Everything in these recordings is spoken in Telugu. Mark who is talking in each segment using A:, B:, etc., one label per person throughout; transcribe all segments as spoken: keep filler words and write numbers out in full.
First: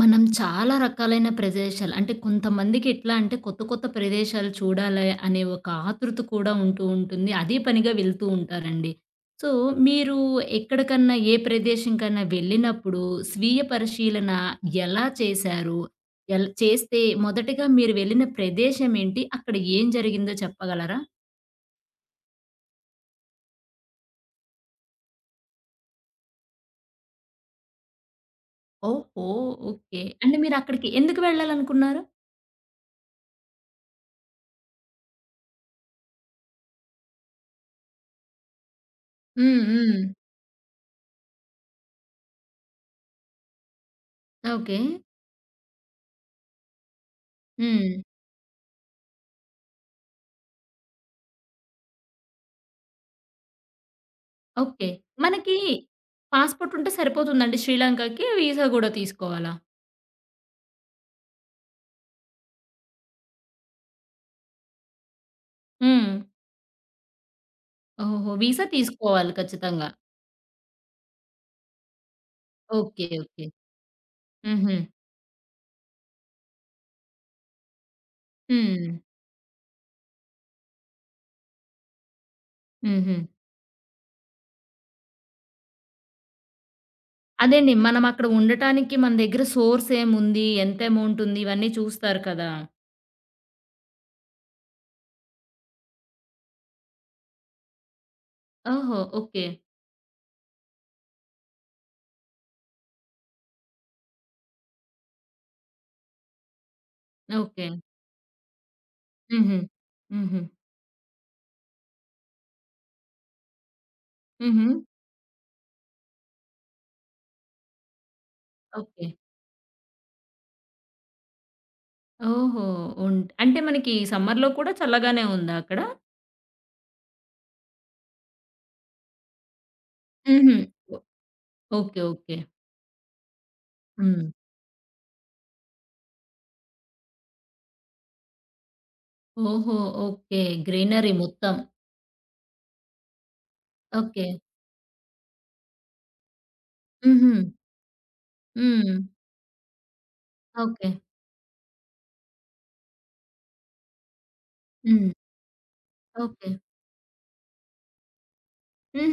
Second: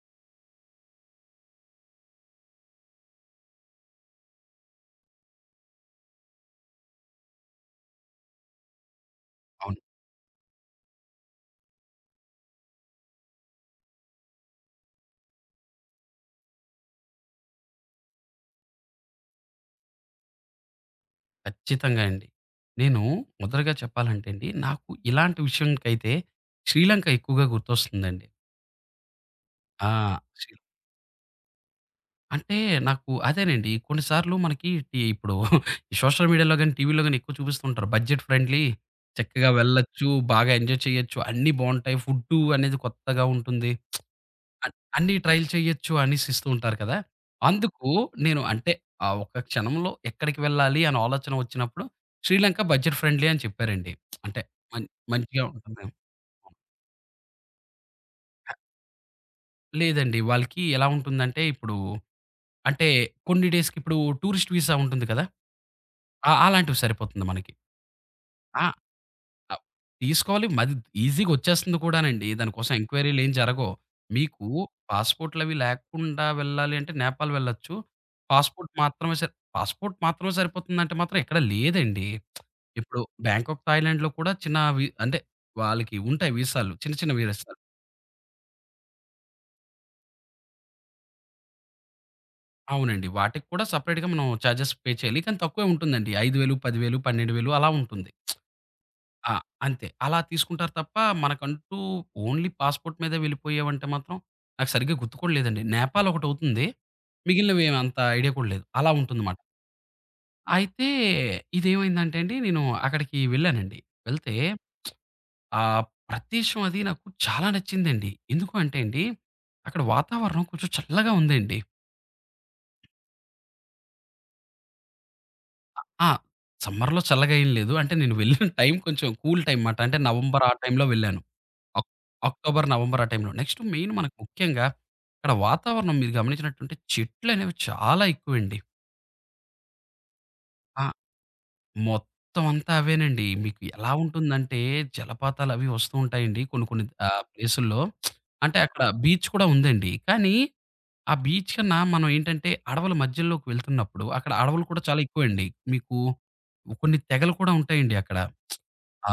A: మనం చాలా రకాలైన ప్రదేశాలు అంటే కొంతమందికి ఎట్లా అంటే కొత్త కొత్త ప్రదేశాలు చూడాలి అనే ఒక ఆతృత కూడా ఉంటూ ఉంటుంది. అదే పనిగా వెళ్తూ ఉంటారండి. సో,
B: అవును.
A: మీరు ఎక్కడికన్నా ఏ ప్రదేశంకన్నా వెళ్ళినప్పుడు స్వీయ పరిశీలన ఎలా చేశారు? ఎల్ చేస్తే మొదటగా మీరు వెళ్ళిన ప్రదేశం ఏంటి? అక్కడ ఏం జరిగిందో చెప్పగలరా?
B: ఖచ్చితంగా అండి. నేను మొదటగా చెప్పాలంటే అండి, నాకు ఇలాంటి విషయంకైతే శ్రీలంక ఎక్కువగా గుర్తొస్తుందండి.
A: ఓహో!
B: ఆ!
A: ఓకే. అంటే
B: శ్రీ
A: మీరక్కడికి ఎందుకు వెళ్ళాలనుకున్నారు?
B: అంటే నాకు అదేనండి. కొన్ని సార్లు మనకి టి ఇప్పుడు సోషల్ మీడియాలో గాని, టీవీలో గాని ఎక్కువ చూపిస్తుంటారు. బడ్జెట్ ఫ్రెండ్లీ చక్కగా
A: హ్మ్. హ్మ్.
B: వెళ్ళొచ్చు, బాగా ఎంజాయ్ చేయొచ్చు, అన్నీ బావుంటాయి. ఫుడ్డు అనేది కొత్తగా ఉంటుంది. అన్
A: ఓకే.
B: అన్నీ ట్రైల్ చేయొచ్చు అనేసి ఇస్తూ ఉంటారు కదా! అందుకు
A: హ్మ్.
B: నేను అంటే ఆహ్, ఒక క్షణంలో ఎక్కడికి వెళ్ళాలి అని ఆలోచన వచ్చినప్పుడు శ్రీలంక బడ్జెట్ ఫ్రెండ్లీ అని చెప్పారండి. అంటే మం
A: ఓకే.
B: మంచిగా
A: మనకి
B: ఉంటుంది.
A: పాస్‌పోర్ట్ ఉంటే సరిపోతుందండి శ్రీలంకకి. వీసా గూడా తీసుకోవాలా?
B: లేదండి. వాళ్ళకి ఎలా ఉంటుందంటే ఇప్పుడు అంటే కొన్ని డేస్‌కి ఇప్పుడు టూరిస్ట్ వీసా ఉంటుంది కదా!
A: హ్మ్.
B: ఆ! అలాంటివి సరిపోతుంది మనకి.
A: ఓహో! వీసా
B: ఆ!
A: తీసుకోవాలి
B: అ
A: ఖచ్చితంగా.
B: తీసుకోవాలి. మది ఈజీగా వచ్చేస్తుంది కూడానండి. దాని కోసం
A: ఓకే.
B: ఎంక్వైరీలు ఏం
A: ఓకే.
B: జరగవు. మీకు
A: హుహు.
B: పాస్‌పోర్ట్‌లవి లేకుండా వెళ్ళాలి అంటే నేపాల్ వెళ్ళొచ్చు. పాస్‌పోర్ట్
A: హ్మ్.
B: మాత్రమే సరి పాస్‌పోర్ట్ మాత్రమే సరిపోతుందంటే మాత్రం ఎక్కడ లేదండి. ఇప్పుడు
A: హుహు.
B: బ్యాంకాక్, థాయిలాండ్‌లో కూడా చిన్న వి అంటే వాళ్ళకి ఉంటాయి వీసాలు. చిన్న చిన్న వీసాలు.
A: అదేండి. మనం అక్కడ ఉండటానికి మన దగ్గర సోర్స్ ఏముంది? ఎంత అమౌంట్ ఉంది? ఇవన్నీ చూస్తారు కదా!
B: అవునండి. వాటికి కూడా సెపరేట్‌గా మనం చార్జెస్ పే చేయాలి. కానీ తక్కువే ఉంటుందండి. ఐదు వేలు, పది వేలు, పన్నెండు వేలు అలా ఉంటుంది.
A: ఓహో!
B: ఆ!
A: ఓకే.
B: అంతే. అలా తీసుకుంటారు తప్ప మనకంటూ ఓన్లీ పాస్‌పోర్ట్ మీదే వెళ్ళిపోయావంటే మాత్రం నాకు సరిగ్గా గుర్తు కూడా లేదండి. నేపాల్ ఒకటవుతుంది.
A: ఓకే.
B: మిగిలినవేమి అంత ఐడియా కూడా లేదు. అలా ఉంటుందన్నమాట.
A: హుహు. హుహు.
B: అయితే ఇదేమైందంటే అండి నేను అక్కడికి వెళ్ళానండి. వెళ్తే
A: హుహు.
B: ఆ ప్రదేశం అది నాకు చాలా నచ్చిందండి. ఎందుకు అంటే అండి
A: ఓకే.
B: అక్కడ వాతావరణం కొంచెం చల్లగా ఉందండి.
A: ఓహో! ఉన్ అంటే మనకి సమ్మర్‌లో కూడా చల్లగానే ఉందా అక్కడ?
B: ఆ! సమ్మర్‌లో చల్లగా ఏం లేదు. అంటే నేను వెళ్ళిన టైం కొంచెం కూల్ టైం మాట. అంటే నవంబర్ ఆ
A: హుహు.
B: టైంలో వెళ్ళాను.
A: ఓ
B: అక్
A: ఓకే. ఓకే.
B: అక్టోబర్, నవంబర్ ఆ టైంలో. నెక్స్ట్ మెయిన్ మనకు
A: హ్మ్.
B: ముఖ్యంగా అక్కడ వాతావరణం మీరు గమనించినట్టుంటే చెట్లనేవి చాలా ఎక్కువండి.
A: ఓహో! ఓకే.
B: ఆ!
A: గ్రీనరీ మొత్తం.
B: మొత్తం అంతా అవేనండి. మీకు ఎలా
A: ఓకే.
B: ఉంటుందంటే జలపాతాలవి వస్తూ ఉంటాయండి కొన్ని కొన్ని ఆహ్,
A: హుహు.
B: ప్లేసుల్లో. అంటే అక్కడ
A: హ్మ్.
B: బీచ్ కూడా ఉందండి. కానీ
A: ఓకే.
B: ఆ బీచ్ కన్నా మనం ఏంటంటే అడవుల మధ్యలోకి వెళ్తున్నప్పుడు అక్కడ అడవులు కూడా చాలా
A: హ్మ్.
B: ఎక్కువండి. మీకు
A: ఓకే.
B: కొన్ని తెగలు కూడా ఉంటాయండి అక్కడ.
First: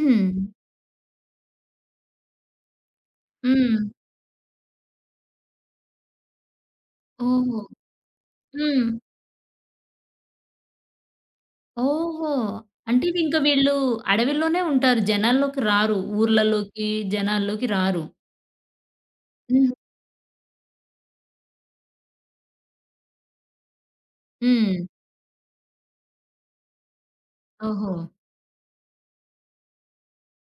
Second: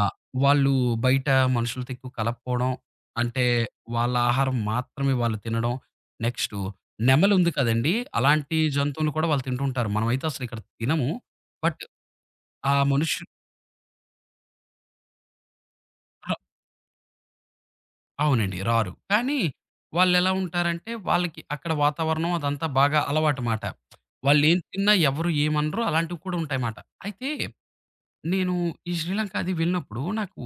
B: ఆ! వాళ్ళు బయట మనుషులతో ఎక్కువ కలపకపోవడం. అంటే
A: హ్మ్.
B: వాళ్ళ ఆహారం మాత్రమే వాళ్ళు తినడం. నెక్స్టు నెమలుంది
A: ఓహో!
B: కదండీ! అలాంటి
A: హ్మ్.
B: జంతువులు కూడా వాళ్ళు తింటూ ఉంటారు. మనమైతే అసలు ఇక్కడ తినము. బట్
A: ఓహో!
B: ఆ
A: అంటే ఇది
B: మనుషులు
A: ఇంక వీళ్ళు అడవిలోనే ఉంటారు. జనాల్లోకి రారు.
B: ర
A: ఊర్లలోకి, జనాల్లోకి రారు.
B: అవునండి. రారు. కానీ
A: హ్మ్.
B: వాళ్ళెలా ఉంటారంటే వాళ్ళకి అక్కడ వాతావరణం అదంతా బాగా అలవాటు మాట. వాళ్ళేం
A: హ్మ్.
B: తిన్నా ఎవరు ఏమనరు అలాంటివి కూడా ఉంటాయి మాట. అయితే
A: ఓహో!
B: నేను ఈ శ్రీలంక అది వెళ్ళినప్పుడు నాకు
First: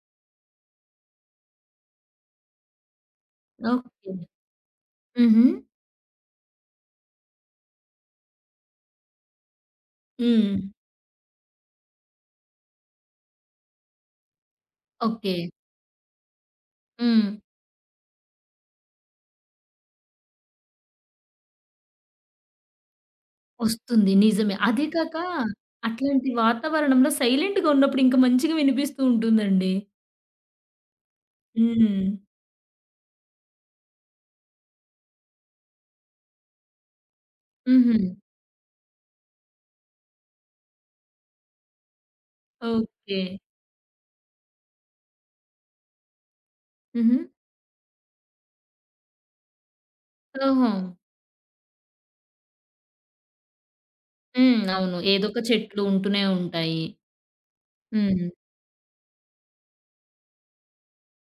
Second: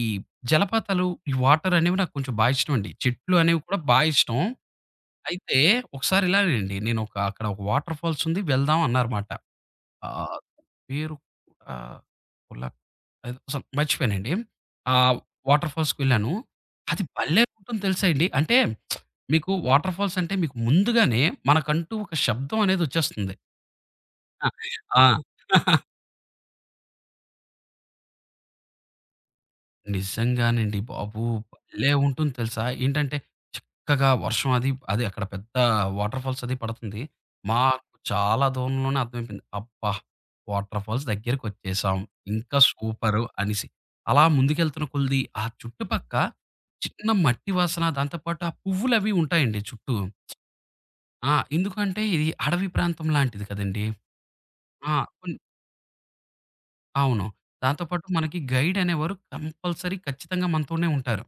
B: ఈ జలపాతాలు, ఈ వాటర్ అనేవి నాకు కొంచెం బా ఇష్టమండి. చెట్లు అనేవి కూడా బా
A: ఓకే.
B: ఇష్టం.
A: హుహు.
B: అయితే ఒకసారి ఇలానేనండి నేను ఒక అక్కడ ఒక వాటర్ ఫాల్స్ ఉంది వెళ్దాం అన్నారుమాట. ఆహ్,
A: హ్మ్.
B: పేరు ఆహ్, కొల్లా ఏదో అసలు మర్చిపోయానండి. ఆ
A: ఓకే.
B: వాటర్ ఫాల్స్‌కెళ్ళాను. అది
A: హ్మ్.
B: భలే ఉంటుందో తెలుసా అండి. అంటే మీకు వాటర్ ఫాల్స్ అంటే మీకు ముందుగానే మనకంటూ ఒక శబ్దం అనేది వచ్చేస్తుంది.
A: వస్తుంది.
B: ఆ!
A: నిజమే. అదే
B: ఆ!
A: కాక అట్లాంటి వాతావరణంలో సైలెంట్‌గా ఉన్నప్పుడు ఇంకా మంచిగా వినిపిస్తూ ఉంటుందండి.
B: నిజంగానండి బాబు!
A: హ్మ్.
B: భలే ఉంటుంది తెలుసా? ఏంటంటే చక్కగా వర్షం అది, అది అక్కడ పెద్ద వాటర్ ఫాల్స్ అది పడుతుంది. మాకు
A: హుహు.
B: చాలా దూరంలోనే అర్థమైపోయింది. అబ్బా! వాటర్ ఫాల్స్ దగ్గరికొచ్చేసాం. ఇంకా
A: ఓకే.
B: సూపరు అనేసి. అలా ముందుకెళ్తున్న కొలిది ఆ చుట్టుపక్క చిన్న
A: హుహు.
B: మట్టి వాసన దాంతో పాటు ఆ పువ్వులవి ఉంటాయండి చుట్టూ.
A: ఓహో!
B: ఆ! ఎందుకంటే ఇది అడవి ప్రాంతం లాంటిది కదండీ!
A: హ్మ్.
B: ఆ!
A: అవును.
B: కొన్ని
A: ఏదొక చెట్లు ఉంటూనే ఉంటాయి.
B: అవును. దాంతో పాటు
A: హ్మ్.
B: మనకి గైడ్ అనేవారు కంపల్సరీ ఖచ్చితంగా మనతోనే ఉంటారు.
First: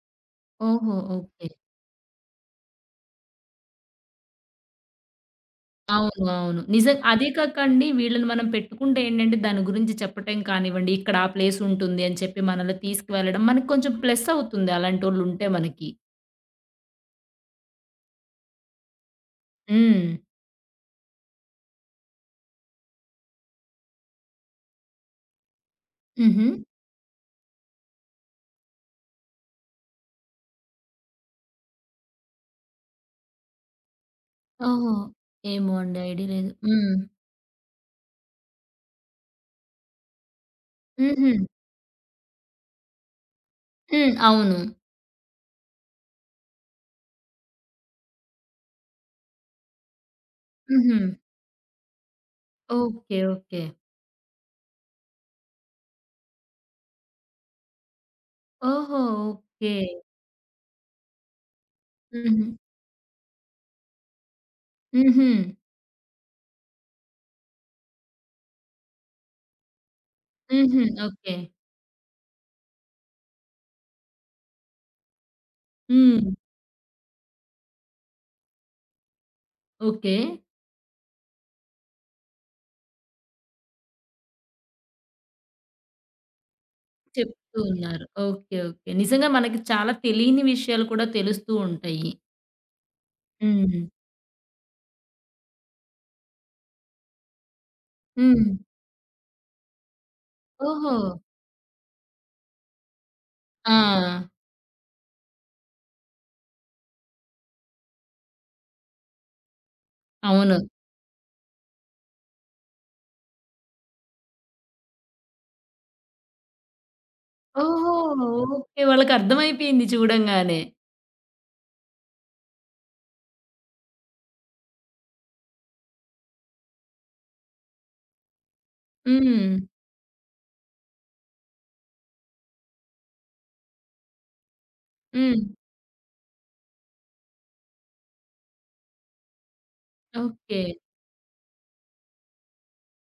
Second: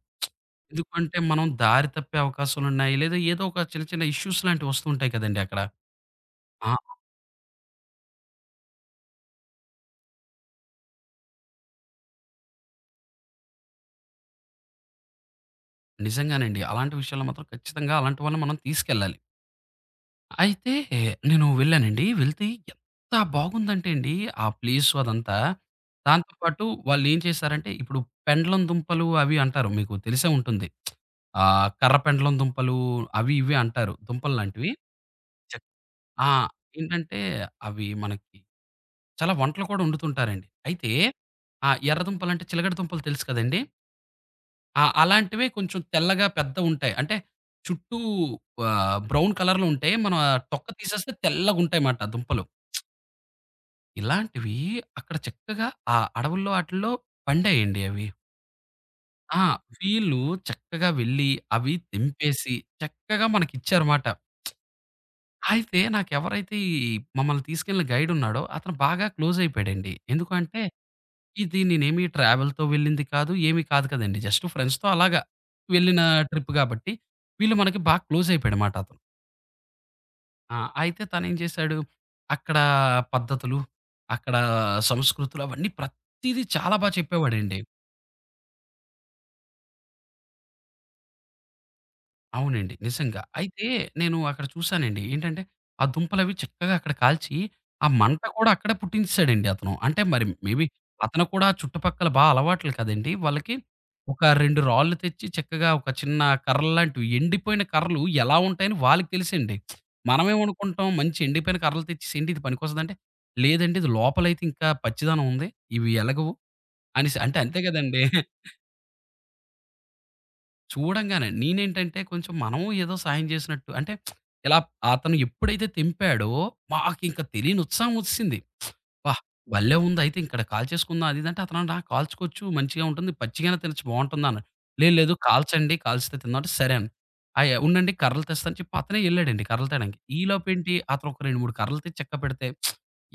A: ఓహో!
B: ఎందుకంటే
A: ఓకే.
B: మనం దారి తప్పే అవకాశాలున్నాయి. లేదా ఏదో ఒక చిన్న చిన్న ఇష్యూస్ లాంటివి వస్తుంటాయి కదండీ అక్కడ.
A: అవును. అవును. నిజం
B: ఆ!
A: అదే కాకండి వీళ్ళని మనం పెట్టుకుంటే ఏంటంటే దాని గురించి చెప్పటం కానివ్వండి, ఇక్కడ ఆ ప్లేస్ ఉంటుంది అని చెప్పి మనల్ని తీసుకువెళ్ళడం మనకు కొంచెం ప్లస్ అవుతుంది అలాంటోళ్ళుంటే మనకి.
B: నిజంగానండి. అలాంటి విషయాల్లో మాత్రం ఖచ్చితంగా అలాంటి వాళ్ళని మనం తీసుకెళ్ళాలి.
A: హ్మ్.
B: అయితే నేను వెళ్ళానండి. వెళ్తే ఎంత బాగుందంటే అండి ఆ ప్లేసు అదంతా. దాంతో
A: హుహు.
B: పాటు వాళ్ళేం చేశారంటే ఇప్పుడు పెండలం దుంపలు అవి అంటారు. మీకు తెలిసే ఉంటుంది. ఆహ్, కర్ర పెండలం దుంపలు అవి ఇవి అంటారు. దుంపలు లాంటివి.
A: ఓహో! ఏమో అండి. ఐడియా
B: ఆ!
A: లేదు. హ్మ్.
B: ఏంటంటే అవి మనకి చాలా వంటలు కూడా వండుతుంటారండి. అయితే
A: హుహు.
B: ఆ ఎర్ర దుంపలంటే చిలకడ దుంపలు తెలుసు కదండీ!
A: హ్మ్. అవును.
B: ఆ! అలాంటివే కొంచెం తెల్లగా పెద్దవుంటాయి. అంటే చుట్టూ ఆహ్, బ్రౌన్ కలర్‌లో ఉంటాయి. మనం ఆ తొక్క
A: హుహు.
B: తీసేస్తే తెల్లగుంటాయమాట దుంపలు.
A: ఓకే. ఓకే.
B: ఇలాంటివి అక్కడ చక్కగా ఆ అడవుల్లో ఆటిల్లో పండాయండి అవి.
A: ఓహో!
B: ఆ!
A: ఓకే.
B: వీళ్ళు చక్కగా వెళ్లి అవి
A: హుహు.
B: తెంపేసి చక్కగా మనకిచ్చారుమాట.
A: హుహు.
B: అయితే నాకెవరైతే ఈ మమ్మల్ని తీసుకెళ్ళిన గైడున్నాడో అతను బాగా క్లోజయిపోయాడండి. ఎందుకు అంటే,
A: హుహు. ఓకే.
B: ఇది నేనేమి ట్రావెల్‌తో వెళ్ళింది కాదు, ఏమి కాదు కదండీ. జస్ట్ ఫ్రెండ్స్‌తో అలాగా వెళ్ళిన
A: హ్మ్.
B: ట్రిప్ గాబట్టి, వీళ్ళు మనకి బాగా క్లోజయిపోయాడుమాట అతను.
A: ఓకే.
B: ఆ! అయితే తనేం చేశాడు, అక్కడ పద్ధతులు, అక్కడ సంస్కృతులు అవన్నీ ప్రతీదీ చాలా బా
A: చెప్తూ
B: చెప్పేవాడండి.
A: ఉన్నారు. ఓకే. ఓకే. నిజంగా మనకి చాలా తెలియని విషయాలు కూడా తెలుస్తూ ఉంటాయి.
B: అవునండి. నిజంగా. అయితే
A: హ్మ్.
B: నేను అక్కడ చూసానండి. ఏంటంటే, ఆ దుంపలవి చక్కగా అక్కడ కాల్చి, ఆ మంట
A: హ్మ్.
B: కూడా అక్కడే పుట్టించేసాడండి అతను. అంటే మరి మేబీ
A: ఓహో!
B: అతను కూడా చుట్టుపక్కల బా అలవాట్లు కదండీ! వాళ్ళకి.
A: ఆ!
B: ఒక రెండు రాళ్ళు తెచ్చి చక్కగా ఒక చిన్న కర్రల్లాంటివి ఎండిపోయిన కర్రలు ఎలా ఉంటాయని వాళ్ళకి తెలుసండి.
A: అవును.
B: మనమేమనుకుంటాం మంచి ఎండిపోయిన కర్రలు తెచ్చేసి ఏంటి ఇది పనికొస్తదంటే, లేదండి ఇది లోపలైతే ఇంకా పచ్చిదనం ఉంది. ఇవి ఎలగవు అనేసి అంటే అంతే
A: ఓహో!
B: గదండీ!
A: ఓకే. వాళ్ళకర్థమైపోయింది చూడంగానే.
B: చూడంగానే నేనేంటంటే కొంచెం మనం ఏదో సాయం చేసినట్టు అంటే ఇలా అతను ఎప్పుడైతే తెంపాడో మాకింక తెలియని ఉత్సాహం వచ్చిసింది. అబ్బా!
A: హ్మ్.
B: భలే ఉంది అయితే ఇక్కడ కాల్చేసుకుందాం అది ఇది అంటే అతను అన్నాడు, "ఆ! కాల్చుకోవచ్చు మంచిగా ఉంటుంది. పచ్చిగానే తినొచ్చు బావుంటుంది" అన్నాడు. "లేదు లేదు
A: హ్మ్.
B: కాల్చండి కాల్చితే తిందాం" అంటే సరే అన్నా. అయ్య ఉండండి కర్రలు తెస్తా అని చెప్పి అతనే ఎళ్ళాడండి కర్రలు తేడానికి.
A: ఓకే.
B: ఈలోపేంటి అతను ఒక రెండు, మూడు కర్రలు తెచ్చి చక్కపెడితే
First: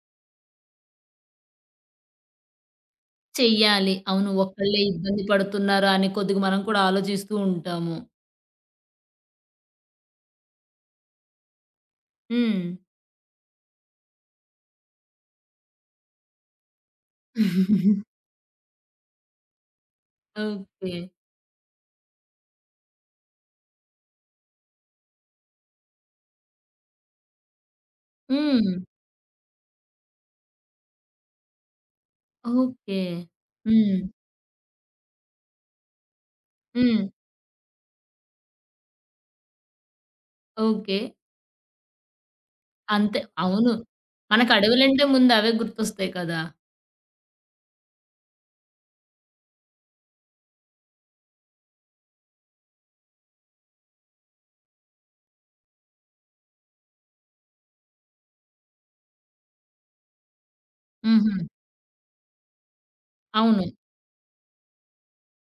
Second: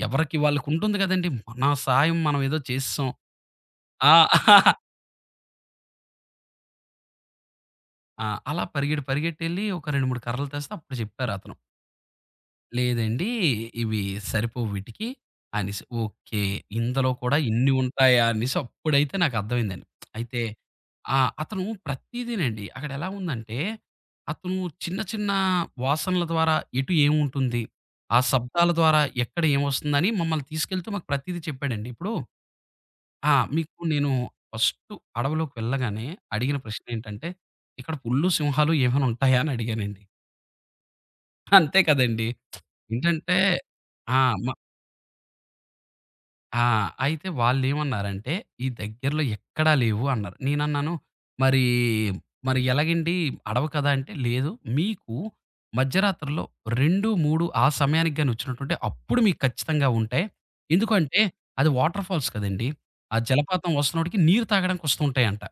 B: ఎవరికి వాళ్ళకుంటుంది కదండీ! మన సహాయం మనం ఏదో చేసేసాం.
A: చెయ్యాలి. అవును.
B: ఆ!
A: ఒక్కళ్ళే ఇబ్బంది పడుతున్నారా అని కొద్దిగా మనం కూడా ఆలోచిస్తూ ఉంటాము.
B: ఆ! అలా పరిగెడి పరిగెట్టెళ్లి ఒక రెండు, మూడు కర్రలు తెస్తే అప్పుడు చెప్పారతను.
A: హ్మ్.
B: లేదండి ఇవి సరిపోవు వీటికి అనేసి. ఓకే. ఇందులో కూడా ఇన్ని ఉంటాయా అనేసి అప్పుడైతే నాకర్థమైందండి. అయితే
A: ఓకే.
B: ఆ! అతను ప్రతీదీనండి. అక్కడెలా ఉందంటే అతను చిన్న చిన్న వాసనల ద్వారా ఎటు ఏముంటుంది? ఆ శబ్దాల
A: హ్మ్.
B: ద్వారా ఎక్కడ ఏమొస్తుందని మమ్మల్ని తీసుకెళ్తూ మాకు ప్రతీదీ చెప్పాడండి. ఇప్పుడు
A: ఓకే.
B: ఆ! మీకు
A: హ్మ్.
B: నేను ఫస్టు అడవిలోకి వెళ్ళగానే అడిగిన
A: హ్మ్.
B: ప్రశ్నేంటంటే, "ఇక్కడ పులులు, సింహాలు ఏమైనా ఉంటాయా?" అని అడిగానండి.
A: ఓకే.
B: అంతే కదండీ!
A: అంతే.
B: ఏంటంటే
A: అవును.
B: ఆ! మ
A: మనకు అడవులంటే ముందు అవే గుర్తొస్తాయి కదా!
B: ఆ! అయితే వాళ్ళేమన్నారంటే, "ఈ దగ్గరలో ఎక్కడా లేవు" అన్నారు. నేనన్నాను, "మరి, మరి ఎలాగండి అడవి కదా!" అంటే, "లేదు మీకు మధ్యరాత్రుల్లో రెండు, మూడు ఆ సమయానికి గాని వచ్చినట్టుంటే అప్పుడు మీకు ఖచ్చితంగా ఉంటాయి. ఎందుకంటే
A: హుహు.
B: అది వాటర్ ఫాల్స్ కదండీ! ఆ
A: అవును.
B: జలపాతం వస్తున్నోటికి నీరు తాగడానికి వస్తూ ఉంటాయంట."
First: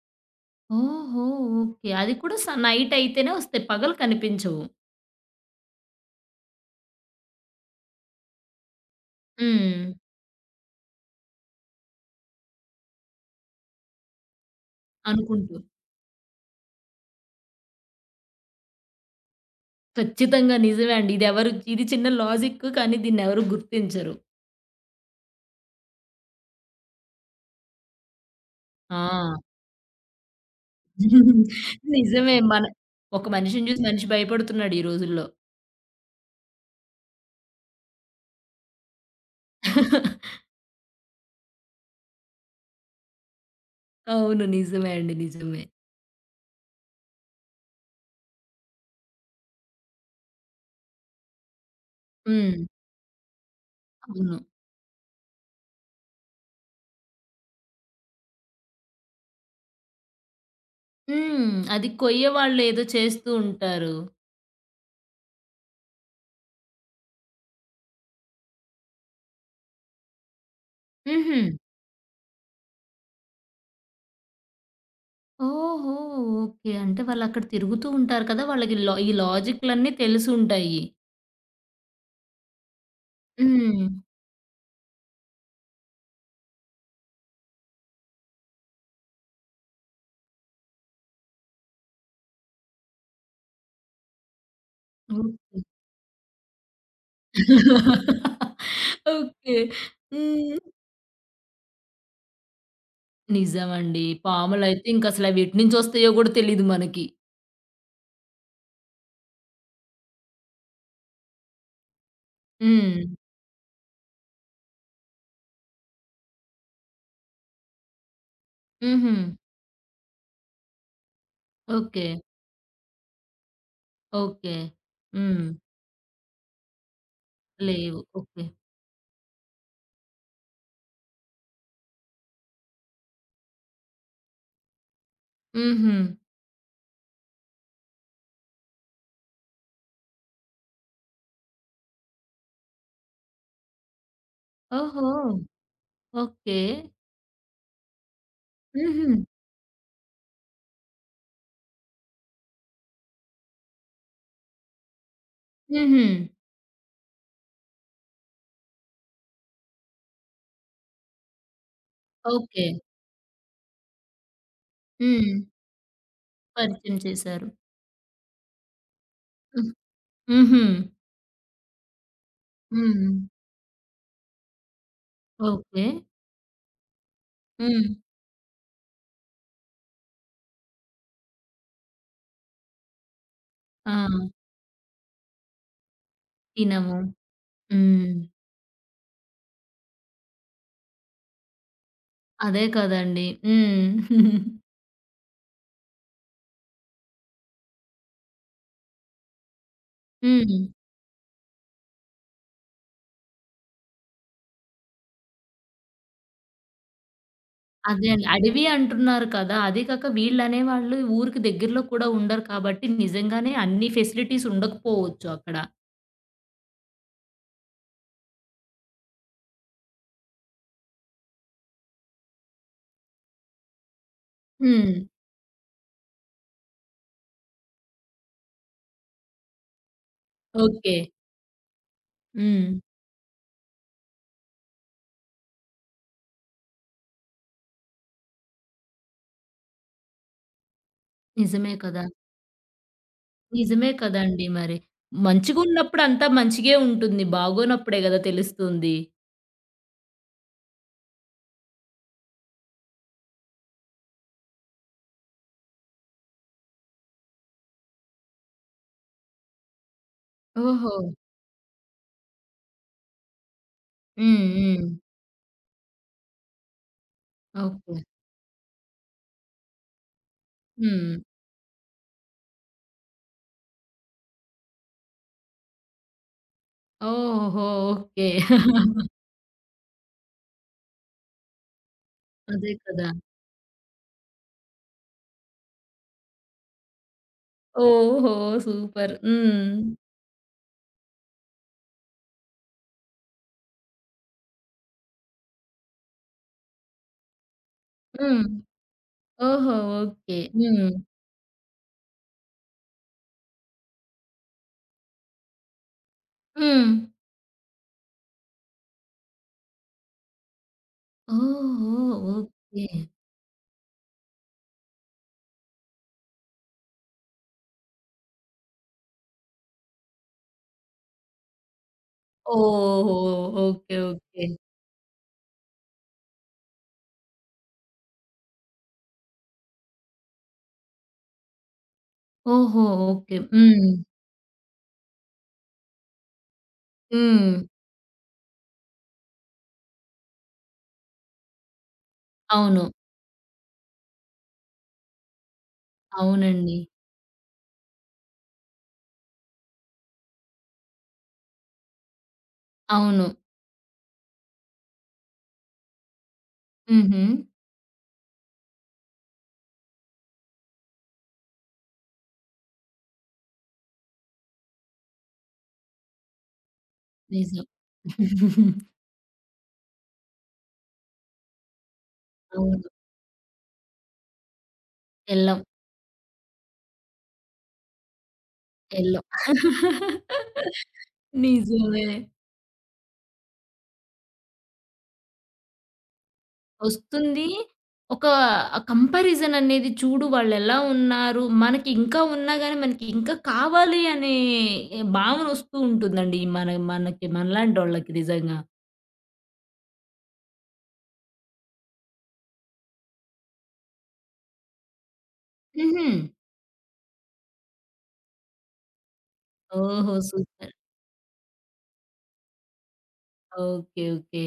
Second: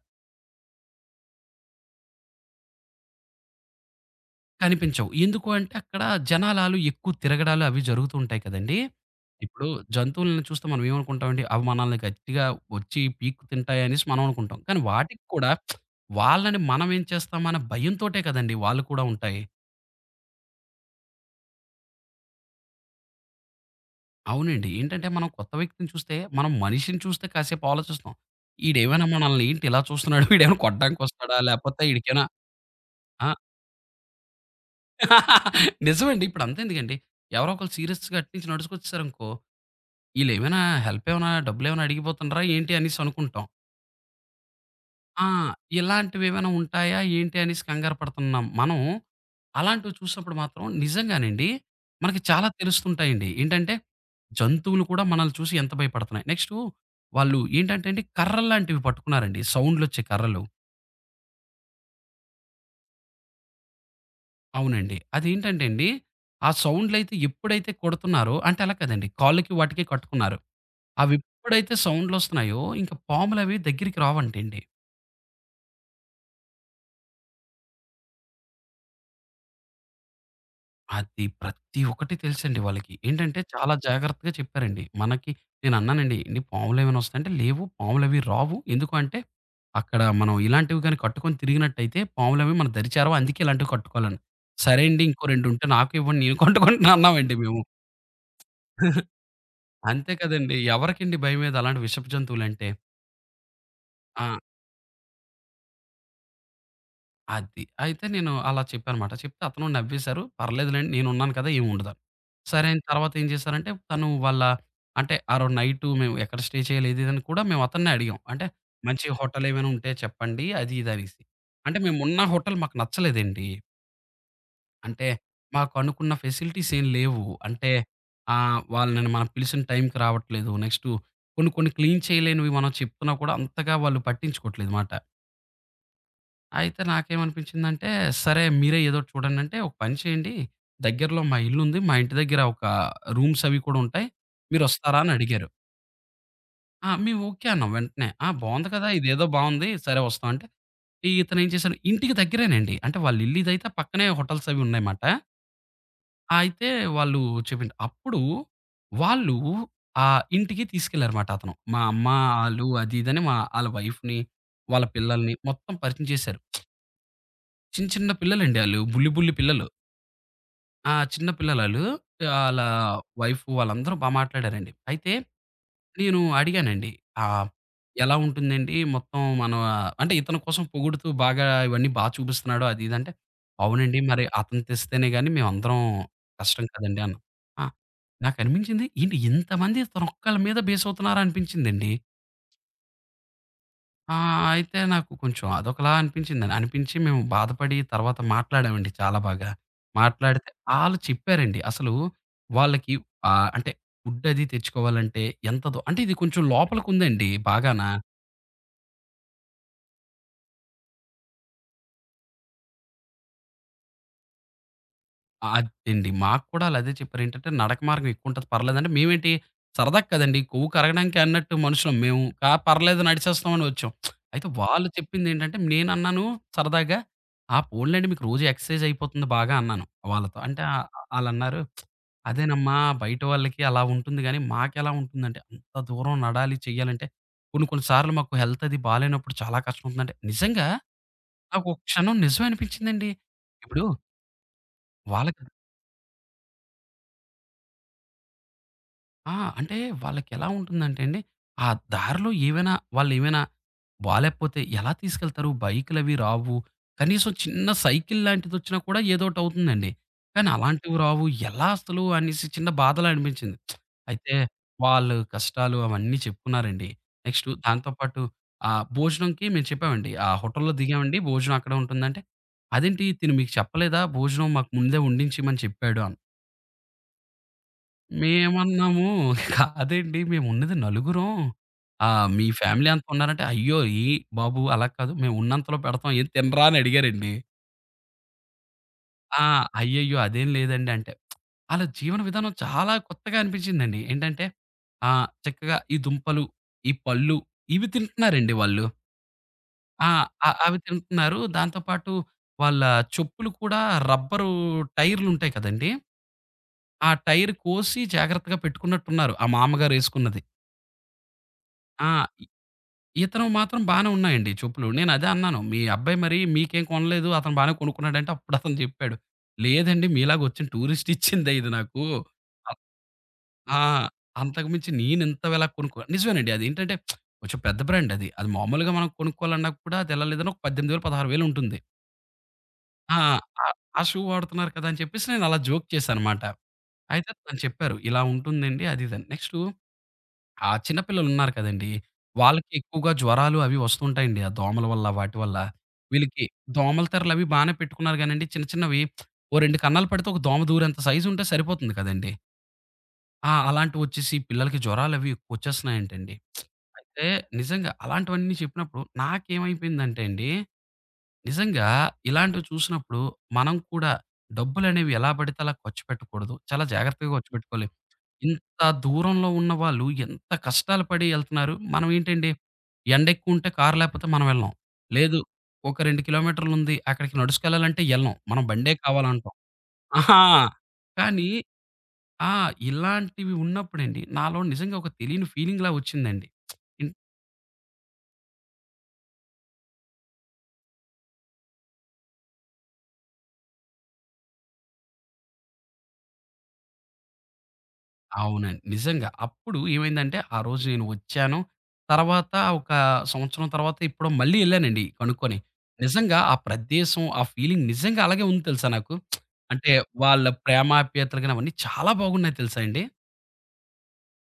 A: ఓహో! ఓకే. అది కూడా స నైట్ అయితేనే వస్తాయి. పగలు కనిపించవు.
B: కనిపించవు. ఎందుకు అంటే అక్కడ జనాలాలు ఎక్కువ తిరగడాలు అవి జరుగుతూ ఉంటాయి కదండీ! ఇప్పుడు
A: హ్మ్.
B: జంతువులను చూస్తే మనం ఏమనుకుంటామండి? అవి మనల్ని గట్టిగా వచ్చి పీక్కు తింటాయనేసి మనం అనుకుంటాం. కానీ వాటికి కూడా
A: అనుకుంటూ.
B: వాళ్ళని మనం ఏం చేస్తామన్న భయంతోటే కదండీ! వాళ్ళు కూడా ఉంటాయి.
A: ఖచ్చితంగా నిజమే అండి. ఇదెవరు ఇది చిన్న లాజిక్ కానీ దీన్నెవరు గుర్తించరు.
B: అవునండి. ఏంటంటే మనం కొత్త వ్యక్తిని చూస్తే మనం మనిషిని చూస్తే కాసేపు ఆలోచిస్తాం. ఈడేమైనా
A: ఆ!
B: మనల్ని ఏంటి ఇలా చూస్తున్నాడు? వీడేమైనా కొట్టడానికి వస్తాడా? లేపోతే ఈడికేనా
A: నిజమే. మన ఒక
B: ఆ!
A: మనిషిని చూసి మనిషి భయపడుతున్నాడు ఈ రోజుల్లో.
B: నిజమండి. ఇప్పుడు అంతెందుకండి. ఎవరో ఒకళ్ళు సీరియస్‌గా అటు నుంచి నడుచుకొచ్చేసారనుకో ఈళ్ళేమైనా హెల్ప్ ఏమైనా డబ్బులేమైనా అడిగిపోతున్నారా ఏంటి అనేసి అనుకుంటాం.
A: అవును. నిజమే అండి.
B: ఆ!
A: నిజమే.
B: ఇలాంటివేమైనా ఉంటాయా ఏంటి అనేసి కంగారు పడుతున్నాం. మనం అలాంటివి చూసినప్పుడు మాత్రం నిజంగానండి మనకి చాలా
A: హ్మ్.
B: తెలుస్తుంటాయండి. ఏంటంటే
A: అవును.
B: జంతువులు కూడా మనల్ని చూసి ఎంత భయపడుతున్నాయి. నెక్స్టు వాళ్ళు ఏంటంటే అండి కర్రల్లాంటివి పట్టుకున్నారండి. సౌండ్‌లొచ్చే కర్రలు.
A: హ్మ్. అది కొయ్యవాళ్ళు ఏదో చేస్తూ ఉంటారు.
B: అవునండి. అదేంటంటే అండి ఆ సౌండ్‌లైతే ఎప్పుడైతే కొడుతున్నారో అంటే అలా కాదండి. కాళ్ళకి వాటికి కట్టుకున్నారు.
A: హుహు.
B: అవెప్పుడైతే సౌండ్‌లొస్తున్నాయో ఇంక పాములవి దగ్గరికి రావంటండి.
A: ఓహో! ఓకే. అంటే వాళ్ళక్కడ తిరుగుతూ ఉంటారు కదా! వాళ్ళకి లో ఈ లాజిక్‌లన్నీ తెలిసుంటాయి.
B: అది ప్రతి ఒక్కటి తెలుసండి వాళ్ళకి. ఏంటంటే ఓహ్! చాలా
A: హ్మ్.
B: జాగ్రత్తగా చెప్పారండి. మనకి నేను అన్నానండి, "ఏండి పాములేమైనా వస్తాయంటే" "లేవు పాములవి రావు. ఎందుకు అంటే అక్కడ మనం ఇలాంటివి గాని కట్టుకొని తిరిగినట్టయితే పాములవి మన దరిచేరవు. అందుకే ఇలాంటివి కట్టుకోవాలని." "సరే అండి ఇంకో రెండు
A: ఓకే.
B: ఉంటే నాకు ఇవ్వండి నేను కట్టుకుంటున్నా" అన్నామండి మేము.
A: ఓకే.
B: అంతే కదండీ!
A: హ్మ్.
B: ఎవరికండి భయమేది అలాంటి విషపు జంతువులంటే.
A: నిజమండి.
B: ఆ!
A: పాములైతే ఇంకసల అవెట్నుంచొస్తాయో గూడా తెలీదు మనకి.
B: అది. అయితే నేను అలా చెప్పానమాట. చెప్తే అతను నవ్వేశారు. పర్లేదులెండి నేనున్నాను కదా! ఏముండదని. సరే అని
A: హ్మ్.
B: తర్వాత ఏం చేశారంటే తను వాళ్ళ అంటే ఆ రోజు నైటు మేము ఎక్కడ స్టే చేయాలి అది, ఇది అని కూడా మేము అతన్నే అడిగాం. అంటే మంచి
A: హుహు.
B: హోటల్ ఏమైనా ఉంటే చెప్పండి అది, ఇది అనేసి. అంటే
A: ఓకే.
B: మేమున్న హోటల్ మాకు నచ్చలేదండి.
A: ఓకే.
B: అంటే
A: హ్మ్.
B: మాకు అనుకున్న ఫెసిలిటీస్ ఏం లేవు. అంటే
A: లేవు. ఓకే.
B: ఆహ్, వాళ్ళని మనం పిలిసిన టైంకి రావట్లేదు. నెక్స్టు కొన్ని, కొన్ని క్లీన్ చేయలేనివి మనం చెప్తున్నా కూడా అంతగా వాళ్ళు పట్టించుకోవట్లేదు మాట.
A: హుహు.
B: అయితే నాకేమనిపించిందంటే, సరే మీరే ఏదోటి చూడండంటే, ఒక పని చేయండి. దగ్గరలో మా ఇల్లుంది. మా ఇంటి దగ్గర ఒక రూమ్స్ అవి కూడా ఉంటాయి. మీరొస్తారా
A: ఓహో!
B: అని అడిగారు.
A: ఓకే.
B: ఆ! మేము ఓకే అన్నాం వెంటనే. ఆ! బావుంది కదా!
A: హుహు.
B: ఇదేదో బావుంది. సరే వస్తాం అంటే, ఇతనేం చేశారు ఇంటికి దగ్గరేనండి. అంటే వాళ్ళ ఇల్లు ఇదైతే పక్కనే హోటల్స్ అవి ఉన్నాయన్నమాట.
A: హుహు.
B: ఆ, అయితే వాళ్ళు చెప్పింది. అప్పుడు వాళ్ళు ఆ ఇంటికి తీసుకెళ్లారన్నమాట అతను. మా అమ్మ
A: ఓకే.
B: ఆళ్ళు అది ఇదని మా ఆళ్ళ వైఫ్‌ని, వాళ్ళ
A: హ్మ్.
B: పిల్లల్ని మొత్తం పరిచయం చేశారు.
A: పరిచయం చేశారు.
B: చిన్న చిన్న పిల్లలండి ఆళ్ళు. బుల్లి బుల్లి పిల్లలు.
A: హ్మ్. హుహు.
B: ఆ! చిన్న పిల్లలాళ్ళు. ఆళ్ళ
A: హ్మ్.
B: వైఫ్ వాళ్ళందరూ బా మాట్లాడారండి. అయితే
A: ఓకే.
B: నేను అడిగానండి. ఆహ్,
A: హ్మ్.
B: ఎలా ఉంటుందండి మొత్తం మన అంటే ఇతని కోసం పొగుడుతూ బాగా ఇవన్నీ బా చూపిస్తున్నాడు అది ఇది అంటే,
A: ఆ!
B: అవునండి మరి అతను తెస్తేనే గాని మేమందరం కష్టం
A: తినము.
B: కదండీ అన్నా. ఆ!
A: హ్మ్.
B: నాకనిపించింది ఏంటి ఇంతమంది తనొక్కళ్ళ మీద బేస్ అవుతున్నారా అనిపించిందండి.
A: అదే కదండీ. హ్మ్.
B: ఆ! అయితే నాకు కొంచెం అదొకలా అనిపించిందండి. అనిపించి మేము బాధపడి తర్వాత మాట్లాడామండి చాలా బాగా. మాట్లాడితే
A: హ్మ్.
B: ఆళ్ళు చెప్పారండి. అసలు వాళ్ళకి ఆహ్, అంటే ఫుడ్ అది తెచ్చుకోవాలంటే ఎంతదో అంటే ఇది కొంచెం లోపలికుందండి బాగాన.
A: అదే అండి. అడవి అంటున్నారు కదా! అది కాక వీళ్ళనేవాళ్ళు ఊరికి దగ్గరలో కూడా ఉండరు కాబట్టి నిజంగానే అన్ని ఫెసిలిటీస్ ఉండకపోవచ్చు అక్కడ.
B: అదండి. మాకు కూడా ఆళ్ళదే చెప్పారు. ఏంటంటే, "నడక మార్గం ఎక్కువుంటది పర్లేదంటే" మేమేంటి సరదాకి కదండీ! కొవ్వు కరగడానికి అన్నట్టు మనుషులం మేము. కా పర్లేదు నడిచేస్తామని వచ్చాం. అయితే వాళ్ళు
A: హ్మ్.
B: చెప్పిందేంటంటే, నేనన్నాను సరదాగా, "ఆ! పోన్లెండి మీకు రోజు ఎక్సర్‌సైజ్ అయిపోతుంది బాగా" అన్నాను వాళ్ళతో. అంటే ఆహ్,
A: ఓకే.
B: ఆళ్ళన్నారు,
A: హ్మ్.
B: "అదేనమ్మా బయట వాళ్ళకి అలా ఉంటుంది గానీ, మాకెలా ఉంటుందంటే అంత దూరం నడాలి, చెయ్యాలంటే కొన్ని కొన్ని సార్లు మాకు హెల్త్ అది బాలేనప్పుడు చాలా కష్టమవుతుందంటే" నిజంగా నాకు
A: నిజమే
B: ఒక
A: కదా!
B: క్షణం నిజం అనిపించిందండి. ఇప్పుడు
A: నిజమే కదండీ మరి.
B: వాళ్ళకి
A: మంచిగున్నప్పుడు అంతా మంచిగే ఉంటుంది. బాగోనప్పుడే గదా తెలుస్తుంది.
B: ఆ! అంటే వాళ్ళకెలా ఉంటుందంటే అండి, ఆ దారిలో ఏవైనా వాళ్ళేమైనా బాలేకపోతే ఎలా తీసుకెళ్తారు? బైకులవి రావు. కనీసం చిన్న సైకిల్ లాంటిదొచ్చినా కూడా ఏదోటవుతుందండి. కానీ
A: ఓహో!
B: అలాంటివి రావు. ఎలా అసలు అనేసి చిన్న బాధలా అనిపించింది. అయితే
A: హ్మ్. హ్మ్.
B: వాళ్ళు కష్టాలు అవన్నీ చెప్పుకున్నారండి. నెక్స్టు దాంతో
A: ఓకే.
B: పాటు ఆహ్, భోజనంకి మేము చెప్పామండి. ఆ హోటల్‌లో
A: హ్మ్.
B: దిగామండి. భోజనం అక్కడే ఉంటుందంటే, "అదేంటి తిను మీకు చెప్పలేదా? భోజనం మాకు ముందే వండించమని చెప్పాడు" అన్నారు.
A: ఓహో! ఓకే.
B: మేమన్నాము కాదండి. మేమున్నది నలుగురం. ఆహ్, మీ
A: అదే
B: ఫ్యామిలీ
A: కదా!
B: అంతా ఉన్నారంటే, "అయ్యో! ఈ బాబు అలా కాదు. మేము ఉన్నంతలో పెడతాం. ఏం తినరా?" అని అడిగారండి.
A: ఓహో! సూపర్.
B: ఆ!
A: హ్మ్.
B: "అయ్యయ్యో! అదేం లేదండి" అంటే, ఆళ్ళ జీవన విధానం చాలా కొత్తగా అనిపించిందండి. ఏంటంటే, ఆహ్, చక్కగా ఈ దుంపలు, ఈ పళ్ళు ఇవి
A: హ్మ్.
B: తింటున్నారండి వాళ్ళు.
A: ఓహో!
B: ఆ!
A: ఓకే.
B: అ అవి
A: హ్మ్.
B: తింటున్నారు. దాంతో పాటు వాళ్ళ చెప్పులు కూడా రబ్బరు టైర్లుంటాయి కదండీ!
A: హ్మ్.
B: ఆ టైర్ కోసి జాగ్రత్తగా పెట్టుకున్నట్టున్నారు. ఆ మా అమ్మగారేసుకున్నది.
A: ఓహో!
B: ఆ!
A: ఓకే.
B: ఇతను మాత్రం బానే ఉన్నాయండి చెప్పులు. నేనదే అన్నాను. మీ అబ్బాయి మరి మీకేం కొనలేదు. అతను బానే కొనుక్కున్నాడంటే అప్పుడు అతను జెప్పాడు. లేదండి మీలాగా వచ్చిన టూరిస్ట్ ఇచ్చిందే ఇది నాకు. అ
A: ఓహో!
B: ఆ!
A: ఓకే. ఓకే.
B: అంతకు మించి నేనింత వెల కొనుక్కో నిజమేనండి. అదేంటంటే కొంచెం పెద్ద బ్రాండ్ అది. అది మామూలుగా మనం కొనుక్కోవాలన్నా కూడా అది ఎలా లేదన్నా ఒక పద్దెనిమిది వేలు, పదహారు వేలు ఉంటుంది.
A: ఓహో!
B: ఆ!
A: ఓకే.
B: ఆ
A: హ్మ్.
B: ఆ షూ వాడుతున్నారు కదా! అని చెప్పేసి నేను అలా జోక్ చేశాననమాట. అయితే
A: హ్మ్.
B: తను చెప్పారు. ఇలా ఉంటుందండి అది ఇదని. నెక్స్టు ఆ చిన్న పిల్లలున్నారు కదండీ! వాళ్ళకి
A: అవును.
B: ఎక్కువగా జ్వరాలు అవి వస్తుంటాయండి. ఆ దోమల వల్ల వాటి వల్ల. వీళ్ళకి
A: అవునండి.
B: దోమల తెరలవి బానే పెట్టుకున్నారు గానండి చిన్న చిన్నవి ఓ రెండు కన్నాలు పడితే ఒక దోమ దూరేంత సైజుంటే సరిపోతుంది కదండీ!
A: అవును.
B: ఆ! అలాంటివొచ్చేసి పిల్లలకి జ్వరాలవి ఎక్కువొచ్చేస్తున్నాయంటండి.
A: హుహు.
B: అయితే నిజంగా అలాంటివన్నీ చెప్పినప్పుడు నాకేమైపోయిందంటే అండి నిజంగా ఇలాంటివి చూసినప్పుడు మనం కూడా డబ్బులనేవి ఎలా పడితే అలా ఖర్చు పెట్టకూడదు. చాలా జాగ్రత్తగా ఖర్చు
A: నిజం.
B: పెట్టుకోవాలి. ఇంత దూరంలో ఉన్న వాళ్ళు ఎంత కష్టాలు పడి ఎళ్తున్నారు. మనం ఏంటండి
A: అవును.
B: ఎండ ఎక్కువుంటే కారు లేపోతే మనం వెళ్ళం. లేదు
A: ఎళ్ళం.
B: ఒక రెండు కిలోమీటర్లుంది అక్కడికి నడుచుకెళ్ళాలంటే ఎళ్ళం. మనం బండే
A: ఎళ్ళం.
B: కావాలంటాం. ఆహా! కానీ
A: నిజమే.
B: ఆ! ఇలాంటివి ఉన్నప్పుడండి నాలో నిజంగా ఒక తెలియని ఫీలింగ్‌లా వచ్చిందండి.
A: వస్తుంది. ఒక కంపారిజన్ అనేది చూడు వాళ్ళెలా ఉన్నారు, మనకి ఇంకా ఉన్నా గాని మనకి ఇంకా కావాలి అనే భావన వస్తూ ఉంటుందండి. మన మనకి మనలాంటోళ్ళకి నిజంగా.
B: అవునండి. నిజంగా. అప్పుడు ఏమైందంటే, ఆ రోజు నేను వచ్చాను. తర్వాత ఒక సంవత్సరం తర్వాత ఎప్పుడో మళ్ళీ ఎళ్ళానండి కనుక్కొని.
A: హుహు.
B: నిజంగా ఆ ప్రదేశం, ఆ ఫీలింగ్ నిజంగా అలాగే ఉంది తెలుసా నాకు. అంటే
A: ఓహో!
B: వాళ్ళ
A: సూపర్.
B: ప్రేమాప్యాయతలు గాని అవన్నీ చాలా బాగున్నాయి తెలుసా అండి.
A: ఓకే. ఓకే.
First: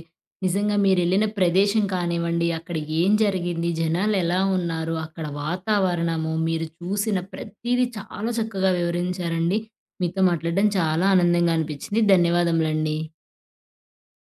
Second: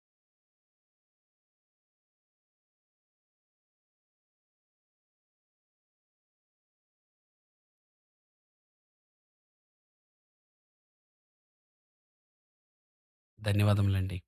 A: నిజంగా మీరెళ్ళిన ప్రదేశం కానివ్వండి, అక్కడ ఏం జరిగింది, జనాలెలా ఉన్నారు, అక్కడ వాతావరణము, మీరు చూసిన ప్రతీదీ చాలా చక్కగా వివరించారండి. మీతో మాట్లాడడం చాలా ఆనందంగా అనిపించింది. ధన్యవాదములండి.
B: ధన్యవాదములండి.